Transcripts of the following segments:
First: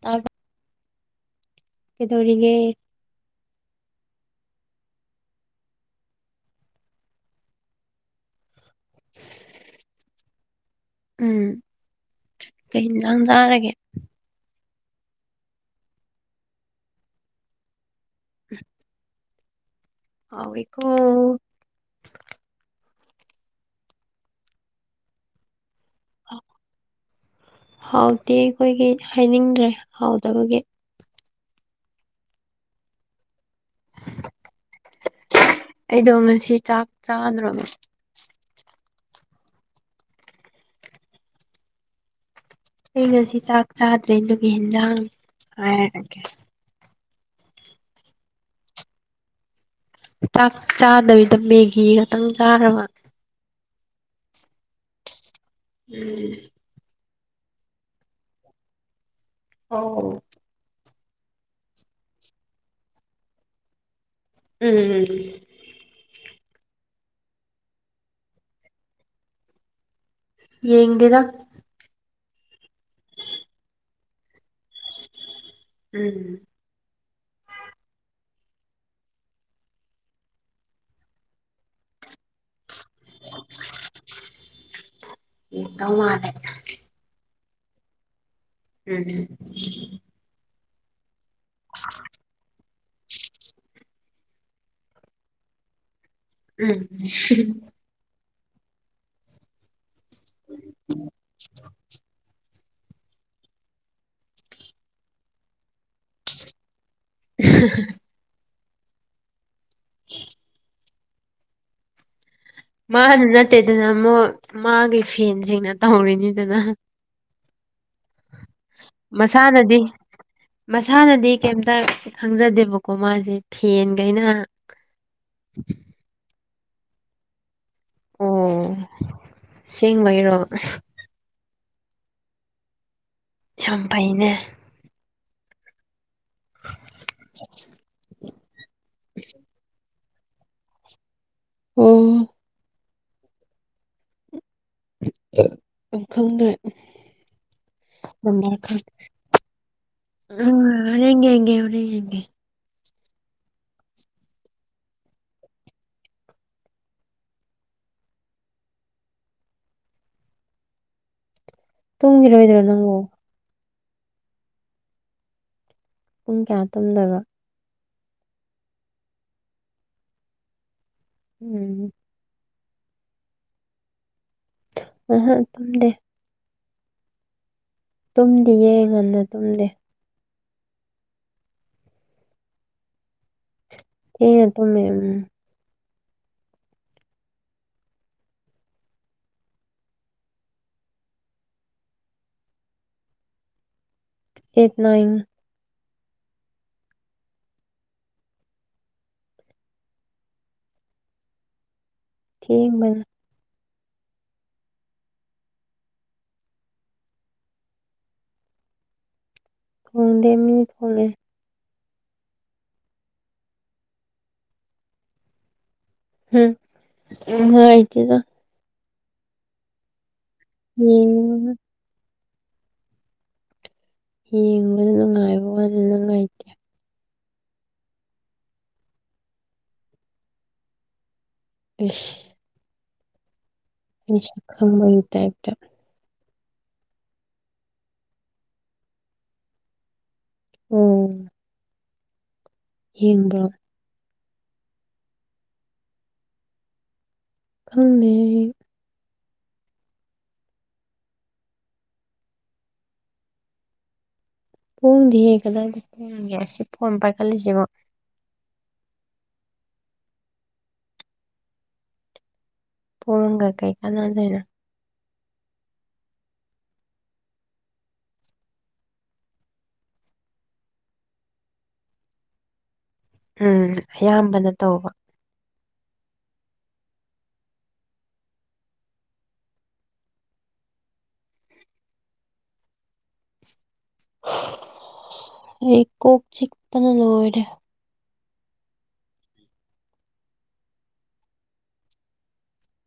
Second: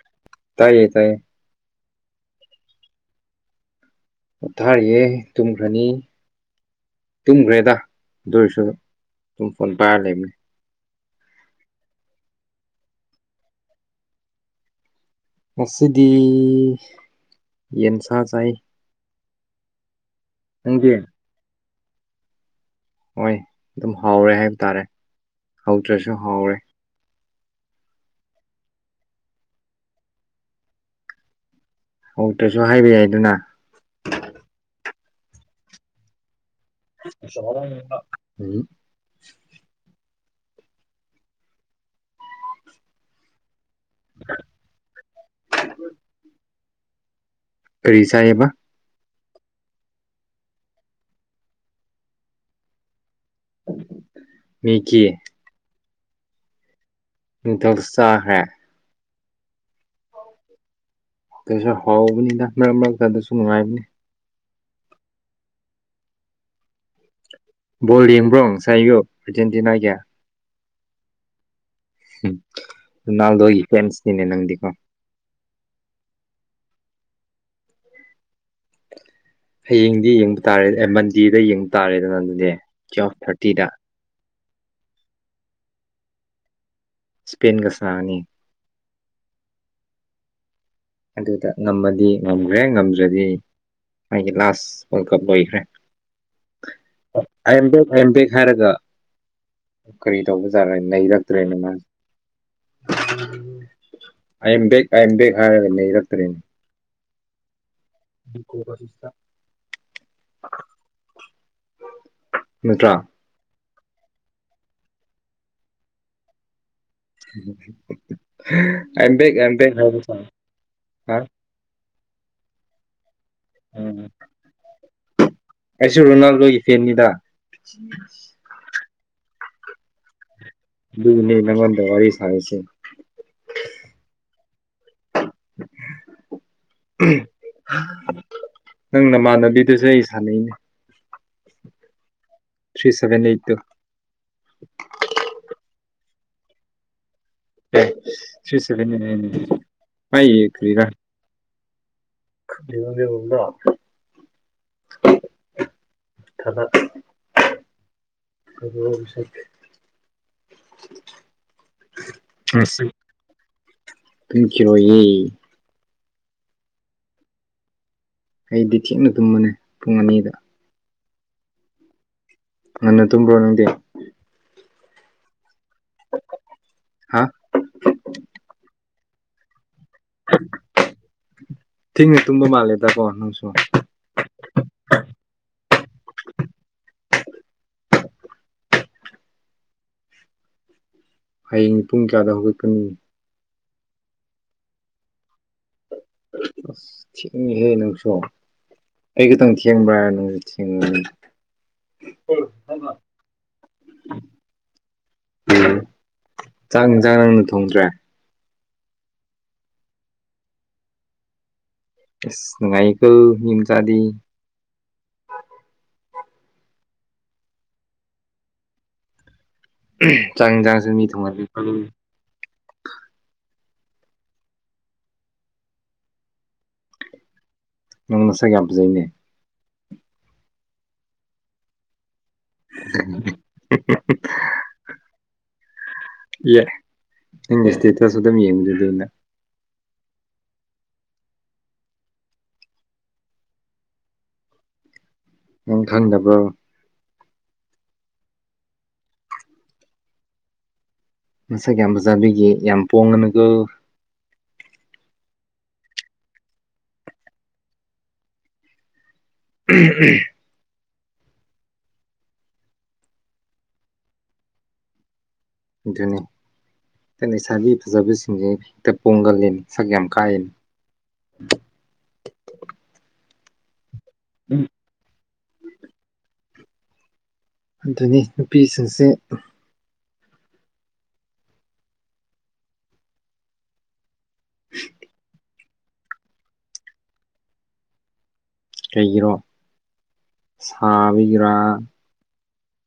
ꯇꯥ [unintelligible] ꯇꯥꯏꯌꯦ ꯇꯥꯏꯌꯦ ꯀꯩꯗꯧꯔꯤꯒꯦ ꯄꯣꯊꯔꯤꯌꯦ ꯇꯨꯝꯈ꯭ꯔꯅꯤ꯫ ꯇꯨꯝꯒ꯭ꯔꯦꯗ ꯑꯗꯨ ꯑꯣꯢꯔꯁꯨ ꯑꯗꯨꯝ ꯐꯣꯟ ꯄꯥꯢꯔ ꯂꯩꯕꯅꯤ꯫ ꯎꯝ ꯀꯩ ꯏꯟꯖꯥꯡ ꯆꯥꯔꯒꯦ ꯉꯁꯤꯗꯤ ꯌꯦꯟꯁꯥ ꯆꯥꯢ꯫ ꯍꯥꯎꯋꯦꯀꯣ ꯅꯪꯗꯤ ꯍꯣꯏ ꯑꯗꯨꯝ ꯍꯥꯎꯔꯦ ꯍꯥꯏꯕ ꯇꯥꯔꯦ ꯍꯧꯗ꯭ꯔꯁꯨ ꯍꯥꯎꯔꯦ ꯍꯥꯎꯇꯦ ꯑꯩꯈꯣꯢꯒꯤ ꯍꯥꯢꯅꯤꯡꯗ꯭ꯔꯦ ꯍꯥꯎꯇꯕꯒꯤ꯫ ꯑꯣꯛꯇꯁꯨ ꯍꯥꯏꯕ ꯌꯥꯏ ꯗꯅ꯫ ꯑꯩꯗꯣ ꯉꯁꯤ ꯆꯥꯛ ꯆꯥꯗ꯭ꯔꯕ꯫ ꯎ [unintelligible] [inaudible] ꯑ ꯉꯁꯤ ꯆꯥꯛ ꯆꯥꯗ꯭ꯔꯦ ꯑꯗꯨꯒꯒꯤ ꯍꯟꯖꯥꯡ ꯍꯥꯏꯔꯒꯦ꯫ ꯀꯔꯤ ꯆꯥꯌꯦꯕꯥ꯫ ꯆꯥꯛ ꯆꯥꯗꯕꯤꯗ ꯃꯦꯒꯤ ꯈꯛꯇꯪ ꯆꯥꯔꯕ꯫ ꯃꯤꯒꯤ꯫ ꯎꯝ ꯍꯤꯗꯛ ꯆꯈ꯭ꯔꯦ꯫ ꯑꯧ꯫ ꯑꯗꯨꯁꯨ ꯍꯥꯎꯕꯅꯤꯅ ꯃꯔꯛ ꯃꯔꯛꯇ ꯑꯗꯨꯁꯨ ꯅꯨꯡꯉꯥꯏꯕꯅꯤ꯫ ꯎꯝ ꯕꯣꯜ ꯌꯦꯡꯕꯔꯣ ꯉꯁꯥꯏ ꯑꯌꯨꯛ ꯑꯔꯒꯦꯟꯇꯤꯅꯥ ꯒꯤ꯫ ꯌꯦꯡꯗꯦꯗ ꯎꯝ ꯅꯜꯗꯒꯤꯤ ꯀꯟꯁꯇꯅꯦ ꯅꯪꯗꯤꯒꯣ ꯎꯝ꯫ ꯍꯌꯦꯡꯗꯤ ꯌꯦꯡꯕ ꯇꯥꯔꯦ ꯃꯟꯗꯦꯗ ꯌꯦꯡꯕ ꯇꯥꯔꯦꯗꯅ ꯑꯗꯨꯗꯤ ꯇꯨꯌꯦꯜꯐ ꯊꯥꯔꯇꯤꯗ ꯫ ꯏꯗꯧ ꯃꯥꯜꯂꯦ꯫ ꯁ꯭ꯄꯦꯟꯒ ꯁꯅꯒꯅꯤ꯫ ꯎꯝ꯫ ꯑꯗꯨꯗ ꯉꯝꯃꯗꯤ ꯉꯝꯈ꯭ꯔꯦ ꯉꯝꯗ꯭ꯔꯗꯤ꯫ ꯑꯩꯒꯤ ꯂꯥꯁ ꯋꯥꯔꯜ ꯀꯞ ꯂꯣꯢꯈ꯭ꯔꯦ꯫ ꯎꯝ ꯑ I am back I am back ꯍꯥꯢꯔꯒ ꯀꯔꯤ ꯇꯧꯕꯖꯥꯔꯦ ꯅꯩꯔꯛꯇ꯭ꯔꯦꯅ ꯃꯥꯁꯦ꯫ ꯑꯦꯝ ꯗꯦꯛ ꯑꯦꯝꯗꯦꯛ ꯍꯥꯏꯔꯒ ꯅꯔꯛꯇ꯭ꯔꯤꯅꯦ꯫ [unintelligible] [unintelligible] [unintelligible] ꯅꯠꯇ꯭ꯔꯥ ꯃꯥꯅ ꯅꯠꯇꯦꯗꯅ ꯑꯃꯨꯛ ꯃꯥꯒꯤ ꯐꯦꯟꯁꯤꯡꯅ ꯇꯧꯔꯤꯅꯤꯗꯅ ꯑꯥꯝ ꯕꯦꯛ ꯑꯥꯝ ꯕꯦꯛ ꯃꯁꯥꯅꯗꯤ ꯍꯥꯏꯕꯇꯥ ꯃꯁꯥꯅꯗꯤ ꯀꯩꯝꯇ ꯈꯪꯖꯗꯦꯕꯀꯣ ꯃꯥꯁꯦ ꯎꯝ ꯐꯦꯟꯈꯩꯅ [inaudible] ꯁꯨ ꯔꯣꯅꯥꯜꯗꯣꯒꯤ ꯐꯦꯟꯅꯤꯗ꯫ ꯑꯪ ꯁꯦꯡꯕꯩꯔꯣ꯫ ꯑꯗꯨꯅꯦ ꯅꯪꯉꯣꯟꯗ ꯋꯥꯔꯤ ꯁꯥꯔꯤꯁꯦ꯫ ꯌꯥꯝ ꯐꯩꯅꯦ ꯎꯝ꯫ ꯅꯪ ꯅꯃꯥꯟꯅꯕꯤꯗꯨꯁꯨ ꯑꯩ ꯁꯥꯟꯅꯩꯅꯦ꯫ ꯑꯣ ꯊ꯭ꯔꯤ ꯁꯕꯦꯟ ꯑꯩꯇ ꯇꯨ [unintelligible] ꯈꯪꯗ꯭ꯔꯦ ꯑꯦ ꯑꯗꯨꯝ ꯊ꯭ꯔꯤ ꯁꯚꯦꯟ ꯑꯩꯠ ꯃꯥꯒꯤ ꯀꯔꯤꯔꯥ ꯍꯣꯔꯦꯟ ꯌꯦꯡꯒꯦ ꯍꯣꯔꯦꯟ ꯌꯦꯡꯒꯦ꯫ [unintelligible] [unintelligible] ꯇꯨꯝꯈꯤꯔꯣꯏꯗ꯭ꯔꯣ ꯉꯁꯤ ꯅꯪꯕꯨ꯫ ꯇꯨꯝꯈꯤꯔꯣꯏꯌꯦ ꯄꯨꯡ ꯀꯌꯥ ꯇꯨꯝꯗꯕ꯫ ꯑꯩꯗꯤ ꯊꯦꯡꯅ ꯇꯨꯝꯕꯅꯦ ꯄꯨꯡ ꯑꯅꯤꯗ ꯎꯝ ꯉꯟꯅ ꯇꯨꯝꯕ꯭ꯔꯣ ꯅꯪꯗꯤ꯫ ꯑꯍ ꯇꯨꯝꯗꯦ ꯍꯥꯥ꯫ ꯇꯨꯝꯗꯤꯌꯦ ꯉꯟꯂꯦ ꯇꯨꯝꯗꯦ꯫ [unintelligible] ꯃꯟꯂꯦꯗꯀꯣ ꯅꯪꯁꯨ꯫ ꯊꯦꯡꯅ ꯇꯨꯝꯃꯦ ꯎꯝ ꯍꯌꯦꯡ ꯄꯨꯡ ꯀꯌꯥꯗ ꯍꯧꯒꯠꯀꯅꯤ ꯑꯩꯠ ꯅꯥꯏꯟ [unintelligible] ꯊꯦꯡꯉꯦꯍꯦ ꯅꯪꯁꯨ ꯑꯩ ꯈꯤꯇꯪ ꯊꯦꯡꯕ꯭ꯔꯥ ꯅꯪꯁꯨ ꯊꯦꯡꯉꯦ [unintelligible] ꯊꯦꯡꯕꯅꯦ ꯎꯝ ꯆꯥꯛ ꯏꯟꯖꯥꯡ ꯅꯪꯅ ꯊꯣꯡꯗ꯭ꯔꯦ ꯈꯪꯗꯦ ꯃꯤ ꯊꯣꯛꯂꯛꯑꯦ ꯏꯁ ꯅꯨꯡꯉꯏꯀꯣ ꯃꯤꯃꯆꯥꯗꯤ꯫ ꯎꯝ ꯅꯨꯡꯉꯥꯏꯇꯦꯗ ꯆꯥꯛ ꯌꯦꯟꯁꯥꯡꯁꯨ ꯃꯤ ꯊꯨꯡꯍꯜ ꯌꯦꯡꯕꯗ [unintelligible] ꯎꯝ꯫ ꯅꯪ ꯅꯁꯥꯛ ꯌꯥꯝ ꯐꯖꯩꯅꯦ ꯏꯁ꯫ [unintelligible] ꯏꯁ ꯈꯪꯕꯒꯤ ꯇꯥꯏꯤꯞꯇ꯫ [unintelligible] ꯅꯪꯒꯤ ꯏꯁꯇꯦꯇꯁꯁꯨ ꯑꯗꯨꯝ ꯌꯦꯡꯖꯗꯨꯅ꯫ ꯑꯣ ꯌꯦꯡꯕ꯭ꯔꯣ ꯎꯝ ꯈꯪꯗꯕ꯭ꯔꯣ ꯈꯪꯗꯦ ꯑꯩ ꯃꯁꯛ ꯌꯥꯝ ꯐꯖꯥꯕꯤꯒꯤ ꯌꯥꯝ ꯄꯣꯡꯉꯅꯨꯀꯣ ꯄꯣꯡꯗꯤꯌꯦ ꯀꯗꯥꯏꯗꯒꯤ ꯄꯣꯡꯒꯦ ꯑꯁꯤ ꯐꯣꯟꯝ ꯄꯥꯏꯈꯠꯂꯤꯁꯤꯕꯣ ꯎꯝ ꯎꯝ꯫ ꯄꯣꯔꯝꯒ ꯀꯩ ꯀꯥꯟꯅꯥ ꯂꯩꯅꯣ꯫ ꯑꯗꯨꯅꯤ ꯅꯣꯏꯠꯂꯩꯁꯥꯕꯤ ꯐꯖꯕꯁꯤꯡꯁꯦ ꯍꯦꯛꯇ ꯄꯣꯡꯒꯜꯂꯤꯅ ꯁꯛ ꯌꯥꯝ ꯀꯥꯛꯑꯅꯦ ꯎꯝ ꯑꯌꯥꯝꯕꯅ ꯇꯧꯕ ꯑꯗꯨꯅꯤ ꯅꯨꯄꯤꯁꯤꯡꯁꯦ꯫ [unintelligible] ꯑꯩ ꯀꯣꯛ ꯆꯤꯛꯄꯅ ꯂꯣꯏꯔꯦ ꯀꯩꯒꯤꯔꯣ꯫ ꯁꯥꯕꯤꯒꯔꯥ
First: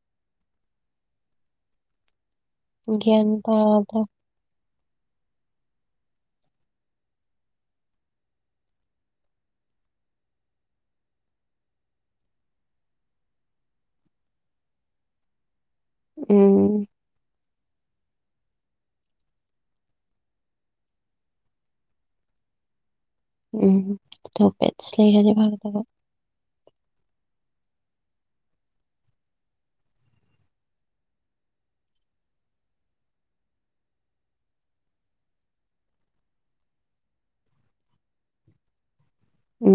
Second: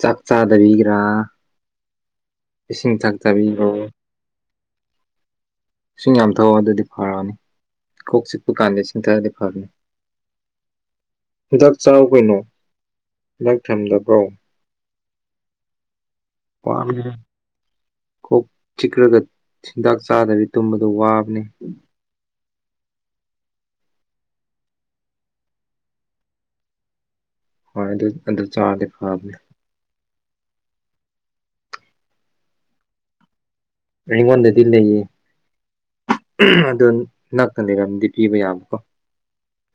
ꯆꯥꯛ ꯆꯥꯗꯕꯒꯤꯔꯥ ꯏꯁꯤꯡ ꯊꯛ ꯒ꯭ꯌꯥꯟ ꯇꯥꯕꯤꯔꯣ ꯇꯥꯗ꯭ꯔꯦ ꯏꯁꯤꯡ ꯌꯥꯝ ꯊꯛꯑꯣ ꯑꯗꯨꯗꯤ ꯐꯔꯛꯅꯤ ꯀꯣꯛ ꯆꯤꯛꯄ ꯀꯥꯟꯗ ꯏꯁꯤꯡꯊꯛꯑꯗꯤ ꯐꯕꯅꯤ꯫ ꯍꯤꯗꯥꯛ ꯆꯥꯎ ꯀꯩꯅꯣ ꯍꯤꯗꯥꯛ ꯊꯝꯗꯕ꯭ꯔꯣ꯫ ꯎꯝ ꯋꯕꯒꯤꯗꯤ꯫ ꯀꯣꯛ ꯆꯤꯛꯀꯔꯥꯒ ꯆꯤꯟꯗꯥꯛ ꯆꯥꯗꯕꯤ ꯇꯨꯝꯕꯗꯣ ꯋꯥꯕꯅꯦ ꯎꯝ ꯏꯁꯇꯣꯄꯦꯁ ꯂꯩꯔꯗꯤ ꯐꯒꯗꯕ ꯐꯔꯗꯤ ꯑꯗꯨ ꯆꯥꯔꯗꯤ ꯐꯥꯕꯅꯦ꯫ ꯑꯩꯉꯣꯟꯗꯗꯤ ꯂꯩꯌꯦ꯫ ꯑꯗꯨꯅꯤ ꯅꯛꯇ ꯂꯩꯔꯝꯃꯗꯤ ꯄꯤꯕ ꯌꯥꯕꯀꯣ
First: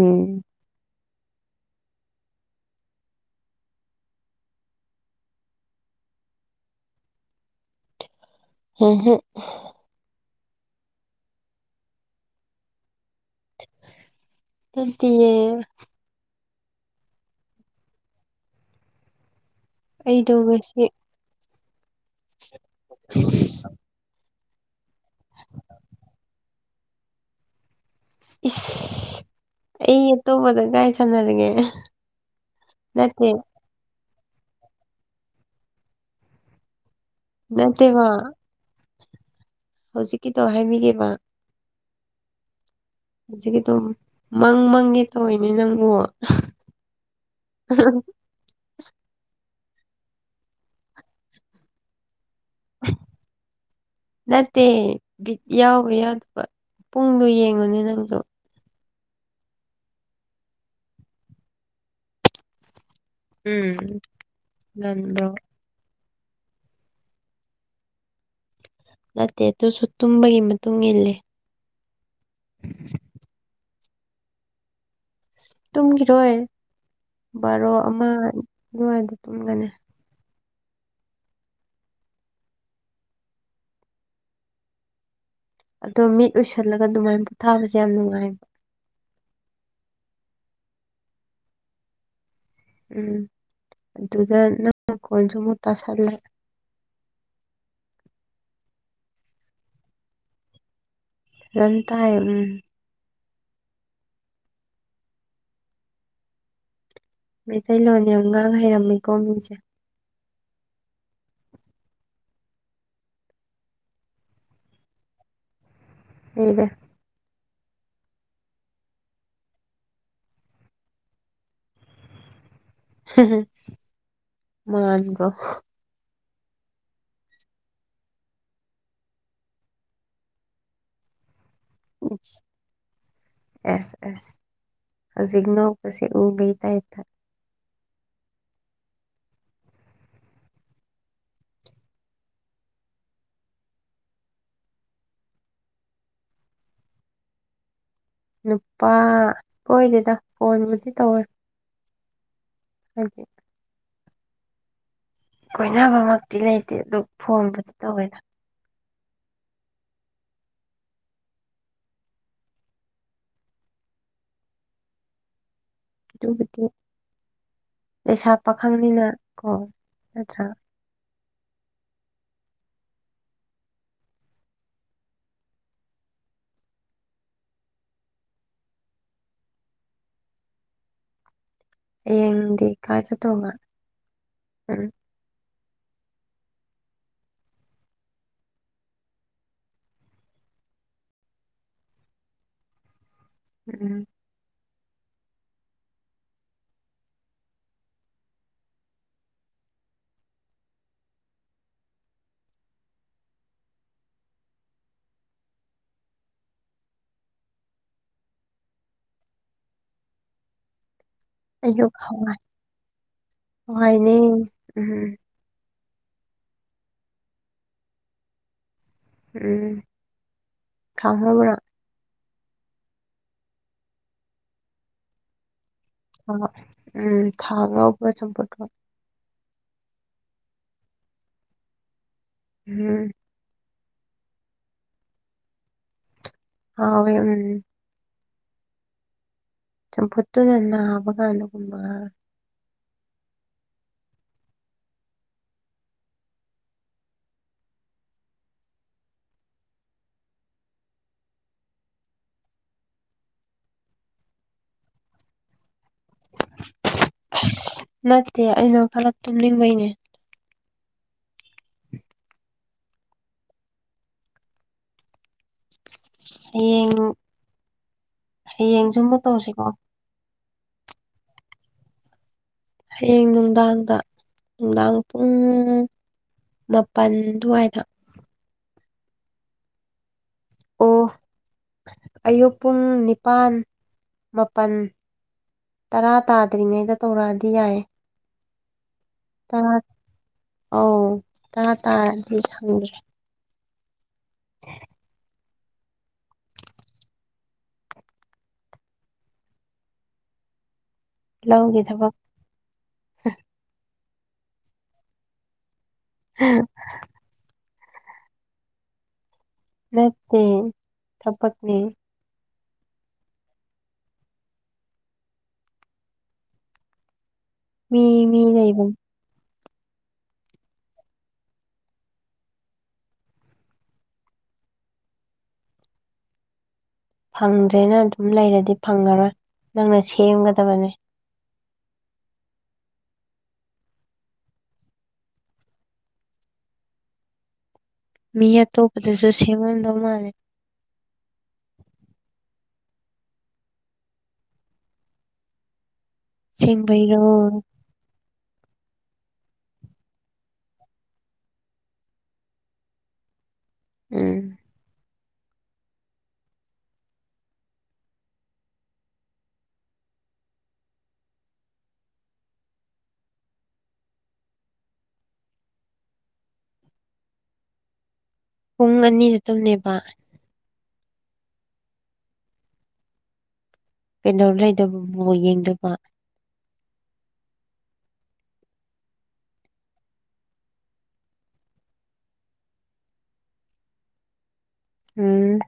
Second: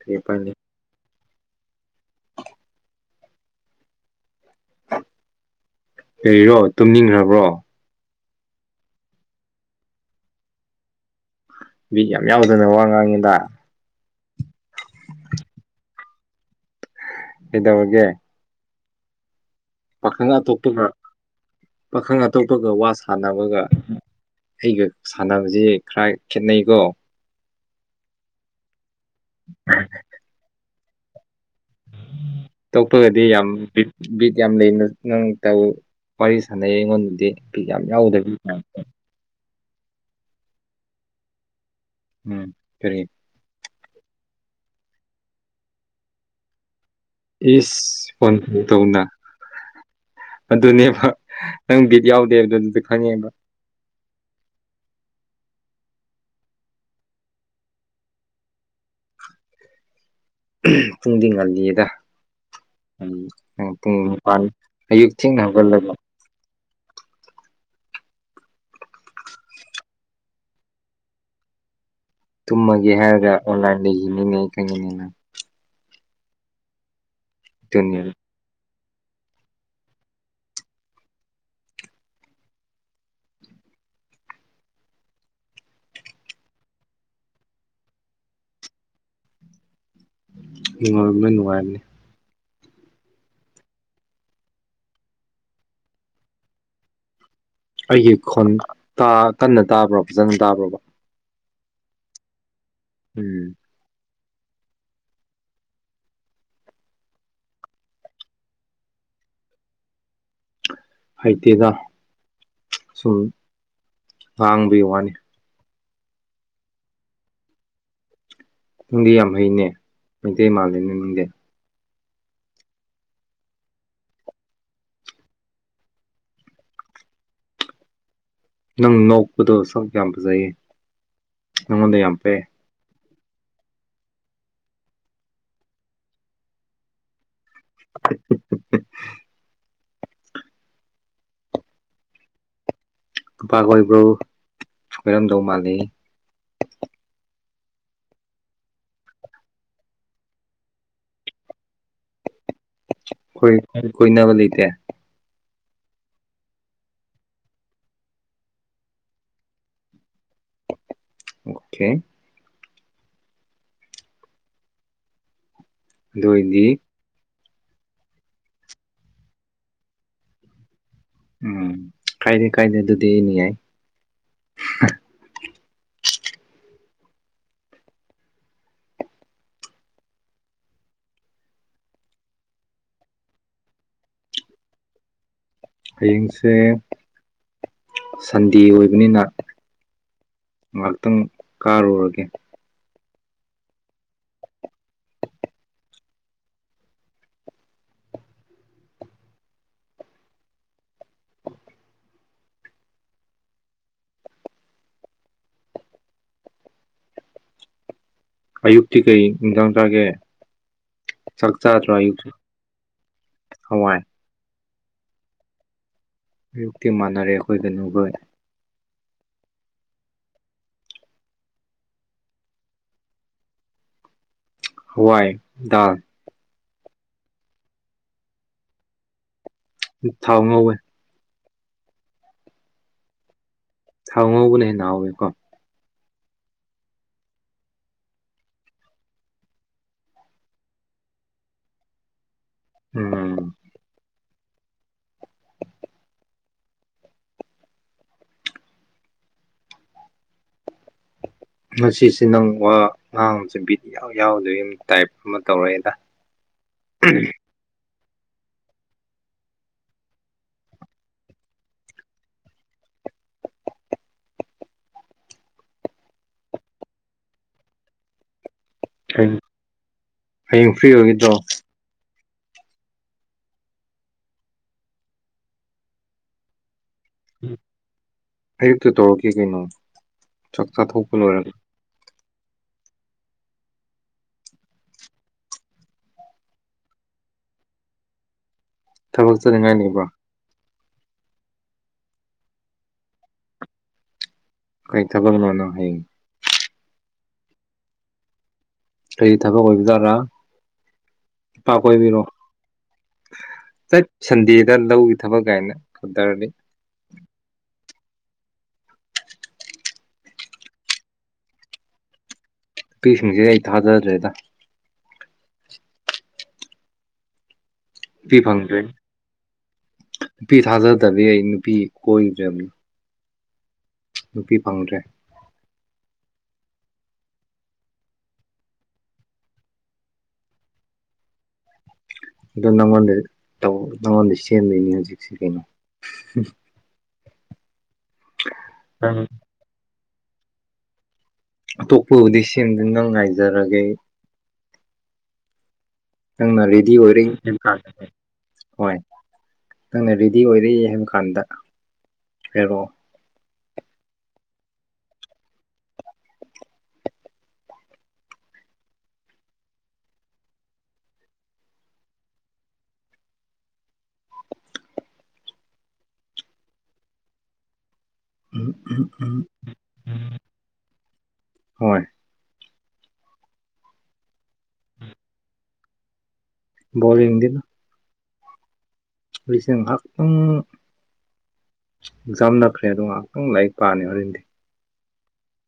ꯀꯔꯤ ꯎꯄꯥꯏ ꯂꯩ꯫ ꯀꯔꯤꯔꯣ ꯇꯨꯝꯅꯤꯡꯈ꯭ꯔꯕ꯭ꯔꯣ꯫ ꯍꯦꯍꯦꯠ꯫ ꯕꯤꯠ ꯌꯥꯝ ꯌꯥꯎꯗꯅ ꯋꯥ ꯉꯥꯡꯉꯤꯗ꯫ ꯅꯠꯇꯤꯌꯦ꯫ ꯀꯩꯗꯧꯔꯒꯦ꯫ ꯄꯥꯈꯪ ꯑꯩꯗꯣ ꯉꯁꯤ ꯑꯇꯣꯞꯄꯒ ꯄꯥꯈꯪ ꯑꯇꯣꯞꯄꯒ ꯋꯥ ꯁꯥꯟꯅꯕꯒ꯫ ꯑꯩꯒ ꯁꯥꯟꯅꯕꯁꯤ ꯈꯔ ꯈꯦꯠꯅꯩꯀꯣ ꯏꯁ ꯑꯩ ꯑꯇꯣꯞꯄꯗ ꯒꯥꯏ ꯁꯥꯟꯅꯔꯒꯦ꯫ ꯇꯣꯛꯄꯒꯗꯤ ꯅꯠꯇꯦ ꯌꯥꯝ ꯄꯤ꯫ ꯕꯤꯠ ꯌꯥꯝ ꯂꯩꯅ ꯅꯪ ꯇꯧ ꯋꯥꯔꯤ ꯁꯥꯟꯅꯩ ꯑꯩꯉꯣꯟꯗꯗꯤ ꯕꯤꯠ ꯌꯥꯝ ꯅꯠꯇꯦꯕ ꯌꯥꯎꯗꯕꯤ ꯍꯧꯖꯤꯛꯀꯤꯗꯣ ꯍꯥꯏꯕꯤꯒꯦꯕ꯫ ꯎꯝ ꯀꯔꯤ ꯍꯧꯖꯤꯛꯀꯤ ꯑꯗꯨꯝ ꯃꯪ ꯃꯪꯒꯦ ꯇꯧꯋꯦꯅꯦ ꯅꯪꯕꯨ꯫ ꯏꯁ꯫ ꯐꯣꯟ ꯇꯧꯅ ꯑꯗꯨꯅꯦꯕ ꯅꯪ ꯕꯤꯠ ꯌꯥꯎꯗꯦ ꯍꯥꯏꯕꯗꯨ [unintelligible] ꯅꯠꯇꯦ ꯕꯤꯠ ꯌꯥꯎꯕ ꯌꯥꯎꯗꯕ ꯄꯨꯡꯗꯣ ꯌꯦꯡꯉꯨꯅꯦ ꯅꯪꯁꯨ꯫ ꯄꯨꯡꯗꯤ ꯉꯜꯂꯤꯗ ꯎꯝ ꯄꯨꯡ ꯅꯤꯄꯥꯟ ꯑꯌꯨꯛ ꯉꯟꯕ꯭ꯔꯣ ꯊꯦꯡꯅ꯫ [unintelligible] ꯅꯠꯇꯦ ꯇꯨꯁꯨ ꯇꯨꯝꯕꯒꯤ ꯃ꯫ ꯇꯨꯡ ꯏꯜꯂꯦ꯫ ꯇꯨꯝꯃꯒꯦ ꯍꯥꯏꯔꯒ ꯑꯣꯟꯂꯥꯏꯟꯗ ꯂꯩꯅꯤꯅꯦ ꯈꯪꯒꯤꯅꯤꯅ꯫ ꯇꯨꯝꯈꯤꯔꯣꯏ ꯕꯥꯔꯣ ꯑꯃ ꯑꯗꯨꯅꯦꯕ ꯑꯗꯨꯋꯥꯏꯗ ꯇꯨꯝꯒꯅꯤ ꯑꯗꯣ ꯃꯤꯠ ꯎꯏꯁꯜꯂꯒ ꯑꯗꯨꯃꯥꯏꯅ ꯄꯣꯊꯥꯕꯁꯦ ꯌꯥꯝ ꯅꯨꯡꯉꯥꯏꯌꯦꯕ ꯅꯨꯡꯉꯥꯏꯕꯅꯦ ꯅꯨꯡꯉꯥꯏꯕꯅꯦ ꯎꯝ ꯑꯗꯨꯗ ꯅꯪ ꯃꯈꯣꯟꯁꯨ ꯑꯃꯨꯛ ꯇꯥꯁꯜꯂꯦ ꯑꯩꯒꯤ ꯈꯣꯟ ꯀꯟꯅ ꯇꯥꯕ꯭ꯔꯣ ꯐꯖꯅ ꯇꯥꯕ꯭ꯔꯣ꯫ [unintelligible] ꯎꯝ ꯃꯩꯇꯩꯂꯣꯟ ꯌꯥꯝ ꯉꯥꯡ ꯍꯩꯔꯝꯃꯤꯀꯣ ꯃꯤꯁꯦ꯫ ꯍꯩꯇꯦꯗ ꯁꯨꯝ ꯉꯥꯡꯕꯒꯤ ꯋꯥꯅꯤ ꯂꯩꯗꯦ ꯅꯪꯗꯤ ꯌꯥꯝ ꯍꯩꯅꯦ ꯃꯩꯇꯩ ꯃꯥꯜꯂꯤꯅꯦ ꯅꯪꯗꯤ ꯃꯥꯟꯒꯣ ꯅꯪ ꯅꯣꯛꯄꯗꯣ ꯁꯛ ꯌꯥꯝ ꯐꯖꯩꯌꯦ ꯅꯪꯉꯣꯟꯗ ꯌꯥꯝ ꯄꯩꯌꯦ ꯑꯦꯁ ꯑꯦꯁ ꯍꯧꯖꯤꯛ ꯅꯣꯛꯄꯁꯤ ꯎꯕꯩ ꯇꯥꯏꯞꯇ [unintelligible] ꯅꯨꯄꯥ ꯀꯣꯏꯕ꯭ꯔꯣ ꯀꯣꯏꯔꯝꯗꯧ ꯃꯥꯜꯂꯤ ꯅꯨꯄꯥ ꯀꯣꯏꯗꯦꯗ ꯐꯣꯟꯕꯨꯗꯤ ꯇꯧꯋꯦ ꯍꯥꯏꯗꯤ ꯑꯩꯣꯏ ꯀꯣꯏꯅꯕ ꯂꯩꯇꯦ ꯀꯣꯏꯅꯕꯃꯛꯇꯤ ꯂꯩꯇꯦ ꯑꯗꯨ ꯐꯣꯟꯕꯨꯗꯤ ꯇꯧꯋꯦꯅ ꯑꯣꯀꯦ ꯗꯨ ꯑꯣꯏꯗꯤ ꯂꯩꯩꯁꯥ ꯄꯥꯈꯪꯅꯤꯅ ꯀꯣ ꯅꯠꯇ꯭ꯔꯥ ꯎꯝ ꯀꯥꯏꯗꯦ ꯀꯥꯏꯗꯦ ꯑꯗꯨꯗꯤ ꯑꯩꯅ ꯌꯥꯏ ꯍꯌꯦꯡꯗꯤ ꯀꯥꯏ ꯆꯠꯇꯧꯉꯥ ꯎꯝ ꯍꯌꯦꯡꯁꯦ ꯁꯟꯗꯦ ꯑꯣꯏꯕꯅꯤꯅ ꯉꯥꯛꯇꯪ ꯀꯥꯔꯨꯔꯒꯦ ꯎꯝ ꯑꯌꯨꯛꯇꯤ ꯀꯩ ꯏꯟꯖꯥꯡ ꯆꯥꯒꯦ ꯆꯥꯛ ꯑꯩꯁꯨ ꯆꯥꯗ꯭ꯔꯣ ꯑꯌꯨꯛꯁꯨ ꯈꯪꯉꯣꯢ ꯍꯋꯥꯏ ꯍꯋꯥꯏꯅꯦ ꯎꯝ ꯑꯌꯨꯛꯇꯤ ꯃꯥꯟꯅꯔꯦ ꯑꯩꯈꯣꯏ ꯇꯅꯨꯈꯣꯏ ꯎꯝ ꯊꯝꯈꯕ꯭ꯔꯣ ꯅꯪ ꯍꯋꯥꯏ ꯗꯥꯜ ꯍꯣ ꯍꯣꯢ ꯎꯝ ꯊꯥꯒ ꯌꯥꯕ ꯆꯠꯄꯗꯣ ꯊꯥꯎ ꯉꯧꯋꯦ ꯎꯝ ꯊꯥꯎ ꯉꯧꯕꯅ ꯍꯦꯟꯅ ꯍꯥꯎꯋꯤꯀꯣ ꯑꯥ ꯋꯦ ꯎꯝ ꯆꯝꯐꯨꯠꯇꯨꯗ ꯅꯥꯕ ꯀꯥꯟꯗꯒꯨꯝꯕ ꯎꯝ ꯉꯁꯤꯁꯦ ꯅꯪ ꯋꯥ ꯉꯥꯡꯕꯁꯦ ꯕꯤꯠ ꯏꯌꯥꯎ ꯌꯥꯎꯗꯣꯏ ꯇꯥꯏꯞ ꯑꯃ ꯇꯧꯔꯛꯑꯦꯗ ꯎꯝ ꯑꯁ ꯅꯠꯇꯦ ꯑꯩꯗꯣ ꯈꯔ ꯇꯨꯝꯅꯤꯡꯕꯩꯅꯦ ꯍꯌꯦꯡ ꯍꯌꯦꯡꯖꯨ ꯑꯃꯨꯛ ꯍꯌꯦꯡ ꯇꯧꯁꯤꯀꯣ ꯍꯌꯦꯡ ꯐ꯭ꯔꯤ ꯑꯣꯏꯒꯗ꯭ꯔꯣ ꯍꯌꯦꯡ ꯅꯨꯡꯗꯥꯡꯗ ꯅꯨꯡꯗꯥꯡ ꯄꯨꯡ ꯄꯟꯗꯨꯋꯥꯢꯗ ꯑꯌꯨꯛꯇ ꯇꯧꯔꯛꯀꯦ ꯀꯩꯅꯣ ꯆꯥꯛ ꯑꯣ ꯆꯥꯊꯣꯛꯄ ꯂꯣꯏꯔꯒꯦ ꯑꯌꯨꯛ ꯄꯨꯡ ꯅꯤꯄꯥꯜ ꯃꯥꯄꯜ ꯇꯔꯥ ꯇꯥꯗ꯭ꯔꯤꯉꯩꯗ ꯇꯧꯔꯛꯑꯗꯤ ꯌꯥꯏꯌꯦ ꯊꯕꯛ ꯆꯠꯅꯤꯡꯉꯥꯏ ꯂꯩꯕ꯭ꯔꯣ ꯑꯧ ꯇꯔꯥ ꯇꯥꯔꯗꯤ ꯁꯪꯗꯦ ꯀꯔꯤ ꯊꯥꯕꯛꯅꯣ ꯅꯪꯗꯤ ꯀꯔꯤ ꯊꯕꯛ ꯑꯣꯏꯕꯖꯔꯥ ꯅꯨꯄꯥ ꯂꯧꯒꯤ ꯊꯕꯛ ꯀꯣꯏꯕꯩꯔꯣ ꯆꯠ ꯁꯟꯗꯦꯗ ꯂꯧꯒꯤ ꯊꯕꯛ ꯀꯥꯏꯅ ꯀꯗꯔꯗꯤ ꯅꯠꯇꯦ ꯊꯕꯛꯅꯦ ꯅꯨꯄꯤꯁꯤꯡꯖꯦ ꯑꯩ ꯊꯥꯗꯗ꯭ꯔꯦꯗ ꯃꯤ ꯅꯨꯄꯤ ꯃꯤ ꯐꯪꯗ꯭ꯔꯦ ꯂꯩꯕ ꯅꯨꯄꯤ ꯊꯥꯖꯗꯕꯒꯤ ꯑꯩ ꯅꯨꯄꯤ ꯀꯣꯏꯗ꯭ꯔꯦ ꯅꯨꯄꯤ ꯐꯪꯗ꯭ꯔꯦ ꯐꯪꯗ꯭ꯔꯦꯅ ꯑꯗꯨꯝ ꯂꯩꯔꯗꯤ ꯐꯪꯉꯔꯣꯏ ꯅꯪꯅ ꯁꯦꯝꯒꯗꯕꯅꯦ ꯑꯗꯣ ꯅꯪꯉꯣꯟꯗꯩ ꯇꯧ ꯅꯉꯣꯟꯗꯩ ꯁꯦꯟꯗꯣꯏꯅꯤ ꯍꯧꯖꯤꯛꯁꯦ ꯀꯩꯅꯣ [unintelligible] [inaudible] ꯃꯤ ꯅꯪ ꯑꯇꯣꯞꯄꯗꯁꯨ ꯁꯦꯝꯃꯝꯗꯧ ꯃꯥꯜꯂꯦ ꯑꯇꯣꯞꯄꯕꯨꯗꯤ ꯁꯦꯡꯅ ꯅꯪ ꯉꯥꯏꯖꯔꯒꯦ ꯅꯪꯅ ꯔꯦꯗꯤ ꯑꯣꯏꯔꯦ ꯁꯦꯡꯕꯩꯔꯣ ꯀꯥꯗ ꯍꯣꯏ ꯅꯪꯅ ꯔꯦꯗꯤ ꯑꯣꯏꯔꯦ ꯍꯥꯏꯕ ꯀꯥꯟꯗ ꯍꯥꯏꯔꯛꯑꯣ ꯎꯝ ꯎꯝ ꯄꯨꯡ ꯎꯝ ꯎꯝ ꯑꯅꯤꯗ ꯇꯝꯅꯦꯕ ꯍꯣꯏ ꯀꯩꯗꯧ ꯂꯩꯗꯣꯕ ꯕꯣꯜ ꯌꯦꯡꯗꯣꯕ ꯕꯣꯔꯤꯡꯗꯤ ꯑꯩꯁꯤꯡ ꯑꯦꯝ ꯑꯦꯛꯖꯥꯝ ꯅꯛꯈ꯭ꯔꯦꯑꯗꯨ ꯉꯍꯥꯛꯇꯪ ꯂꯥꯏꯔꯤꯛ ꯄꯥꯅꯤ ꯍꯣꯔꯦꯟꯗꯤ ꯎꯝ